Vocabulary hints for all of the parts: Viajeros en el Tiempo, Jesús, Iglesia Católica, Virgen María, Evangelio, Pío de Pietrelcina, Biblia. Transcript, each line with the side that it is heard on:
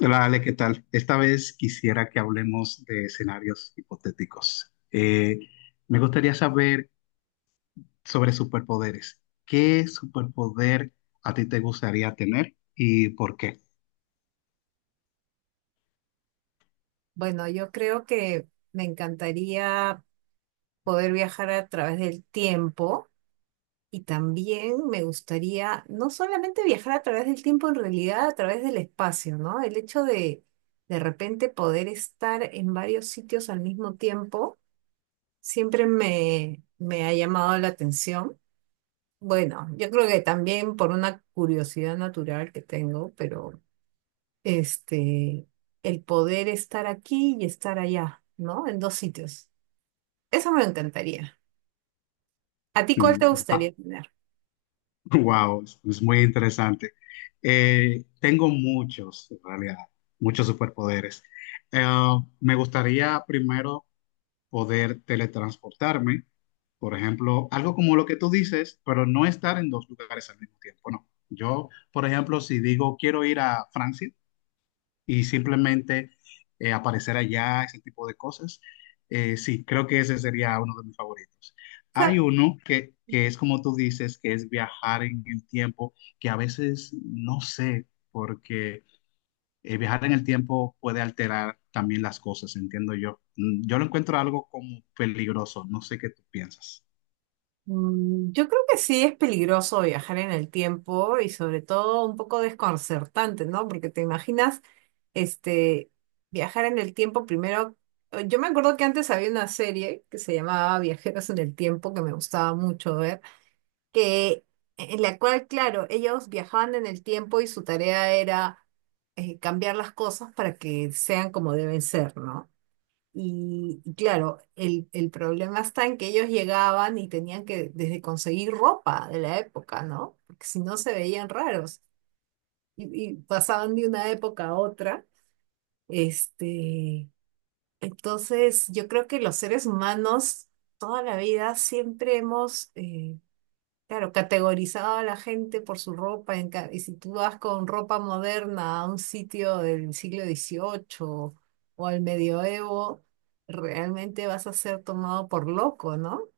left: Hola Ale, ¿qué tal? Esta vez quisiera que hablemos de escenarios hipotéticos. Me gustaría saber sobre superpoderes. ¿Qué superpoder a ti te gustaría tener y por qué?
right: Bueno, yo creo que me encantaría poder viajar a través del tiempo y también me gustaría no solamente viajar a través del tiempo, en realidad a través del espacio, ¿no? El hecho de repente poder estar en varios sitios al mismo tiempo siempre me ha llamado la atención. Bueno, yo creo que también por una curiosidad natural que tengo, pero este, el poder estar aquí y estar allá, ¿no? En dos sitios. Eso me encantaría. ¿A ti cuál te
left: Mm,
right: gustaría tener?
left: Wow, es muy interesante. Tengo muchos, en realidad, muchos superpoderes. Eh, Me gustaría primero poder teletransportarme, por ejemplo, algo como lo que tú dices, pero no estar en dos lugares al mismo tiempo, no. Yo, por ejemplo, si digo quiero ir a Francia y simplemente aparecer allá, ese tipo de cosas, sí, creo que ese sería uno de mis favoritos.
right: O sea,
left: Hay uno que es como tú dices, que es viajar en el tiempo, que a veces no sé, porque viajar en el tiempo puede alterar también las cosas, entiendo yo. Yo lo encuentro algo como peligroso, no sé qué tú piensas.
right: mm, yo creo que sí es peligroso viajar en el tiempo y sobre todo un poco desconcertante, ¿no? Porque te imaginas, este, viajar en el tiempo primero. Yo me acuerdo que antes había una serie que se llamaba Viajeros en el Tiempo, que me gustaba mucho ver, que en la cual, claro, ellos viajaban en el tiempo y su tarea era cambiar las cosas para que sean como deben ser, ¿no? Y claro, el problema está en que ellos llegaban y tenían que desde conseguir ropa de la época, ¿no? Porque si no se veían raros y, y pasaban de una época a otra. Este, entonces, yo creo que los seres humanos toda la vida siempre hemos, claro, categorizaba a la gente por su ropa. Y si tú vas con ropa moderna a un sitio del siglo XVIII o al medioevo, realmente vas a ser tomado por loco, ¿no?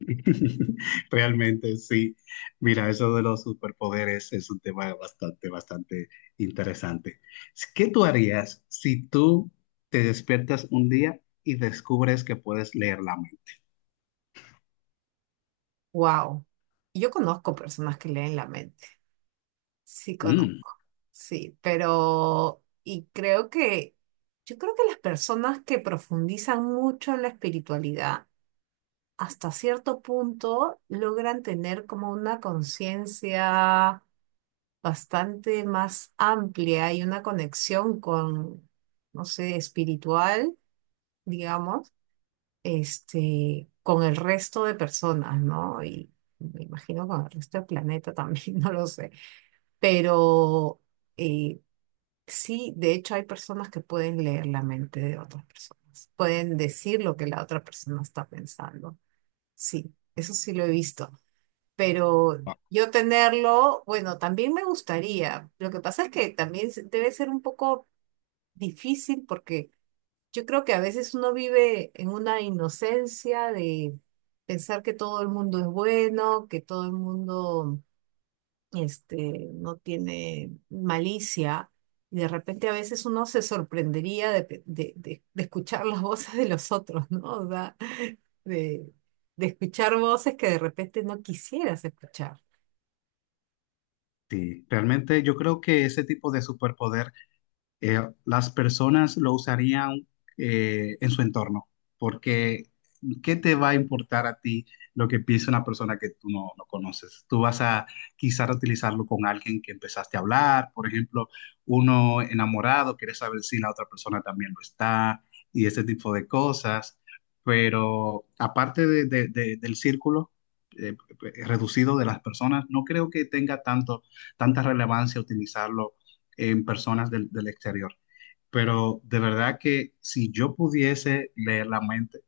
left: Realmente sí. Mira, eso de los superpoderes es un tema bastante, bastante interesante. ¿Qué tú harías si tú te despiertas un día y descubres que puedes leer la mente?
right: Wow. Yo conozco personas que leen la mente. Sí,
left: Mm,
right: conozco. Sí, pero. Y creo que. Yo creo que las personas que profundizan mucho en la espiritualidad, hasta cierto punto, logran tener como una conciencia bastante más amplia y una conexión con, no sé, espiritual, digamos, con el resto de personas, ¿no? Y me imagino con el resto del planeta también, no lo sé. Pero eh, sí, de hecho hay personas que pueden leer la mente de otras personas, pueden decir lo que la otra persona está pensando. Sí, eso sí lo he visto pero yo tenerlo, bueno, también me gustaría. Lo que pasa es que también debe ser un poco difícil porque yo creo que a veces uno vive en una inocencia de pensar que todo el mundo es bueno, que todo el mundo no tiene malicia. Y de repente a veces uno se sorprendería de, de escuchar las voces de los otros, ¿no? O sea, de, de escuchar voces que de repente no quisieras escuchar.
left: sí, realmente yo creo que ese tipo de superpoder las personas lo usarían en su entorno, porque ¿qué te va a importar a ti lo que piensa una persona que tú no, no conoces? Tú vas a quizás utilizarlo con alguien que empezaste a hablar, por ejemplo, uno enamorado, quiere saber si la otra persona también lo está y ese tipo de cosas, pero aparte del círculo. eh, Reducido de las personas, no creo que tenga tanta relevancia utilizarlo en personas del exterior. Pero de verdad que si yo pudiese leer la mente,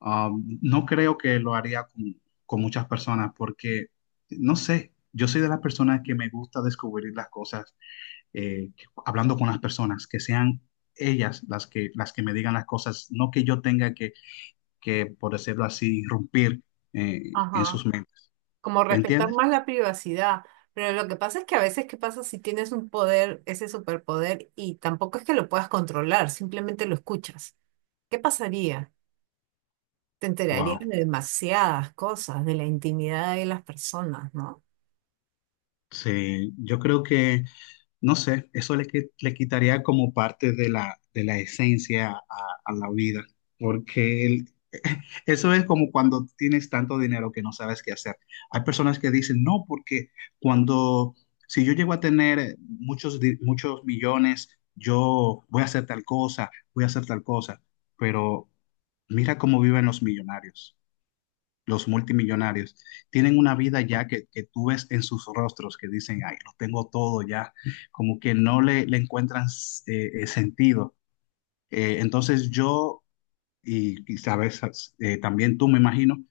left: no creo que lo haría con muchas personas porque, no sé, yo soy de las personas que me gusta descubrir las cosas eh, hablando con las personas, que sean ellas las que me digan las cosas, no que yo tenga que por decirlo así, irrumpir en
right: Ajá,
left: sus mentes.
right: como respetar
left: ¿Entiendes?
right: más la privacidad, pero lo que pasa es que a veces, ¿qué pasa si tienes un poder, ese superpoder, y tampoco es que lo puedas controlar, simplemente lo escuchas? ¿Qué pasaría? Te enterarías
left: Wow.
right: de demasiadas cosas, de la intimidad de las personas, ¿no?
left: Sí, yo creo que no sé, eso le quitaría como parte de la esencia a la vida, porque eso es como cuando tienes tanto dinero que no sabes qué hacer. Hay personas que dicen, no, porque cuando, si yo llego a tener muchos millones, yo voy a hacer tal cosa, voy a hacer tal cosa, pero mira cómo viven los millonarios, los multimillonarios, tienen una vida ya que tú ves en sus rostros que dicen, ay, lo tengo todo ya, como que no le encuentran sentido. Entonces yo, y quizás también tú me imagino,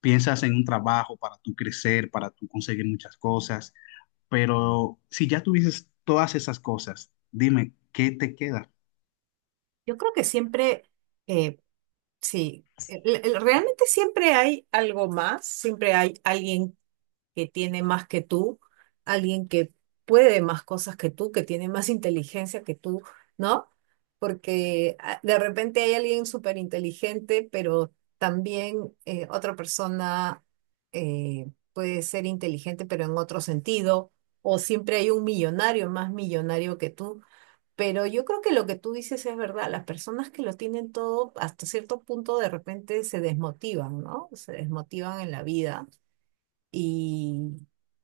left: piensas en un trabajo para tú crecer, para tú conseguir muchas cosas, pero si ya tuvieses todas esas cosas, dime, ¿qué te queda?
right: Yo creo que siempre, eh, sí, realmente siempre hay algo más, siempre hay alguien que tiene más que tú, alguien que puede más cosas que tú, que tiene más inteligencia que tú, ¿no? Porque ah, de repente hay alguien súper inteligente, pero también otra persona puede ser inteligente, pero en otro sentido, o siempre hay un millonario más millonario que tú. Pero yo creo que lo que tú dices es verdad. Las personas que lo tienen todo, hasta cierto punto, de repente se desmotivan, ¿no? Se desmotivan en la vida y,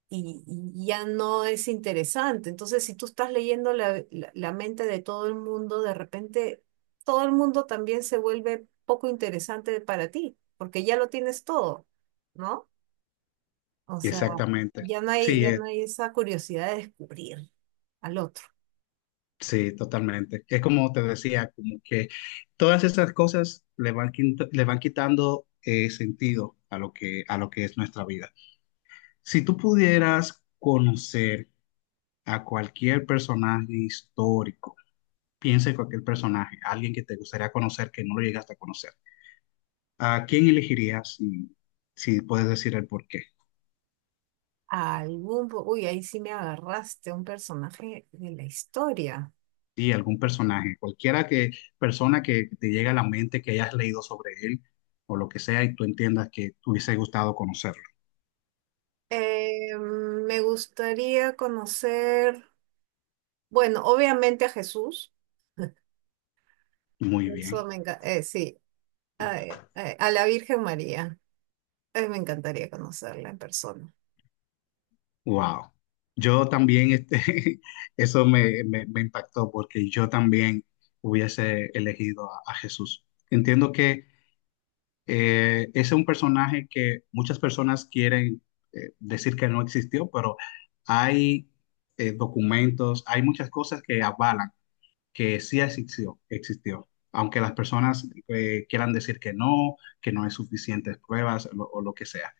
right: y ya no es interesante. Entonces, si tú estás leyendo la mente de todo el mundo, de repente todo el mundo también se vuelve poco interesante para ti, porque ya lo tienes todo, ¿no? O sea,
left: Exactamente.
right: ya
left: Sí,
right: no hay esa curiosidad de descubrir al otro.
left: sí, totalmente. Es como te decía, como que todas esas cosas le van quitando sentido a lo que es nuestra vida. Si tú pudieras conocer a cualquier personaje histórico, piensa en cualquier personaje, alguien que te gustaría conocer que no lo llegaste a conocer, ¿a quién elegirías y si puedes decir el por qué?
right: Algún, uy, ahí sí me agarraste, un personaje de la historia.
left: Sí, algún personaje, cualquiera, persona que te llegue a la mente, que hayas leído sobre él o lo que sea y tú entiendas que te hubiese gustado conocer.
right: Me gustaría conocer, bueno, obviamente a Jesús.
left: Muy
right: Eso
left: bien,
right: me encanta. Sí, ay, ay, a la Virgen María. Ay, me encantaría conocerla en persona.
left: wow. Yo también, eso me, me impactó porque yo también hubiese elegido a Jesús. Entiendo que ese es un personaje que muchas personas quieren decir que no existió, pero hay documentos, hay muchas cosas que avalan que sí existió, existió. Aunque las personas quieran decir que no hay suficientes pruebas o lo que sea.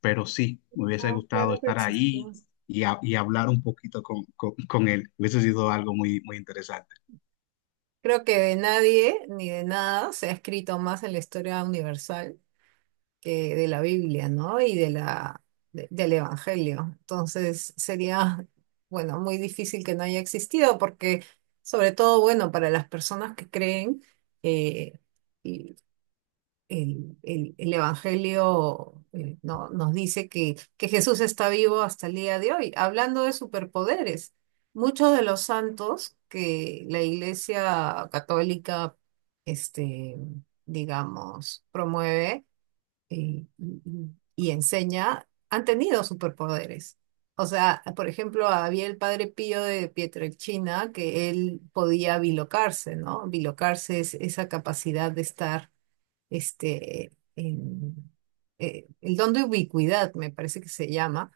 left: Pero sí, me hubiese
right: Oh,
left: gustado
right: claro que
left: estar ahí
right: existió.
left: y hablar un poquito con él. Hubiese sido algo muy, muy interesante.
right: Creo que de nadie ni de nada se ha escrito más en la historia universal que de la Biblia, ¿no? Y de la, del Evangelio. Entonces sería, bueno, muy difícil que no haya existido porque, sobre todo, bueno, para las personas que creen, eh, el, el Evangelio nos dice que Jesús está vivo hasta el día de hoy. Hablando de superpoderes, muchos de los santos que la Iglesia Católica, este, digamos, promueve eh, y, y- y enseña, han tenido superpoderes. O sea, por ejemplo, había el padre Pío de Pietrelcina que él podía bilocarse, ¿no? Bilocarse es esa capacidad de estar este, en- el don de ubicuidad, me parece que se llama,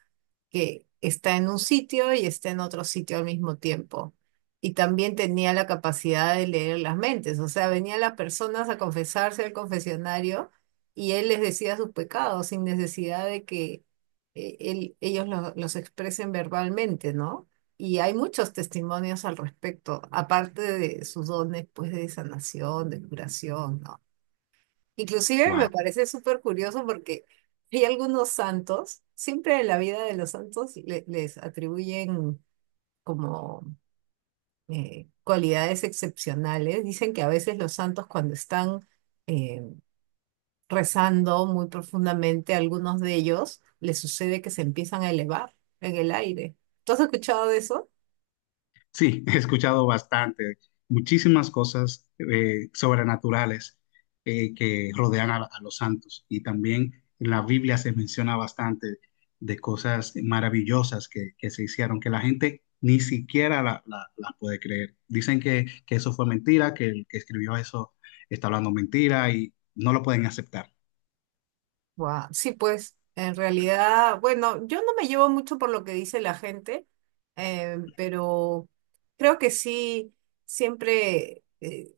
right: que está en un sitio y está en otro sitio al mismo tiempo. Y también tenía la capacidad de leer las mentes, o sea, venían las personas a confesarse al confesionario y él les decía sus pecados sin necesidad de que ellos los expresen verbalmente, ¿no? Y hay muchos testimonios al respecto, aparte de sus dones, pues, de sanación, de curación, ¿no? Inclusive me
left: Wow.
right: parece súper curioso porque hay algunos santos, siempre en la vida de los santos les atribuyen como cualidades excepcionales. Dicen que a veces los santos cuando están eh, rezando muy profundamente, algunos de ellos les sucede que se empiezan a elevar en el aire. ¿Tú has escuchado de eso?
left: Sí, he escuchado bastante, muchísimas cosas sobrenaturales que rodean a los santos. Y también en la Biblia se menciona bastante de cosas maravillosas que se hicieron, que la gente ni siquiera la puede creer. Dicen que eso fue mentira, que el que escribió eso está hablando mentira y no lo pueden aceptar.
right: Guau, sí, pues en realidad, bueno, yo no me llevo mucho por lo que dice la gente, pero creo que sí, siempre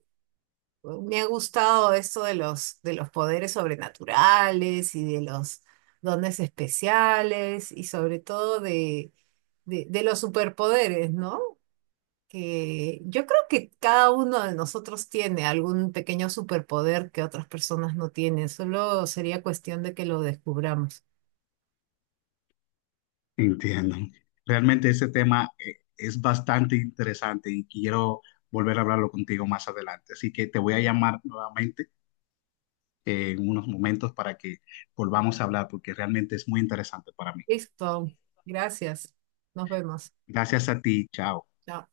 right: me ha gustado esto de los poderes sobrenaturales y de los dones especiales y sobre todo de los superpoderes, ¿no? Que yo creo que cada uno de nosotros tiene algún pequeño superpoder que otras personas no tienen, solo sería cuestión de que lo descubramos.
left: Entiendo. Realmente ese tema es bastante interesante y quiero volver a hablarlo contigo más adelante. Así que te voy a llamar nuevamente en unos momentos para que volvamos a hablar porque realmente es muy interesante para mí.
right: Listo. Gracias. Nos vemos.
left: Gracias a ti. Chao.
right: Chao.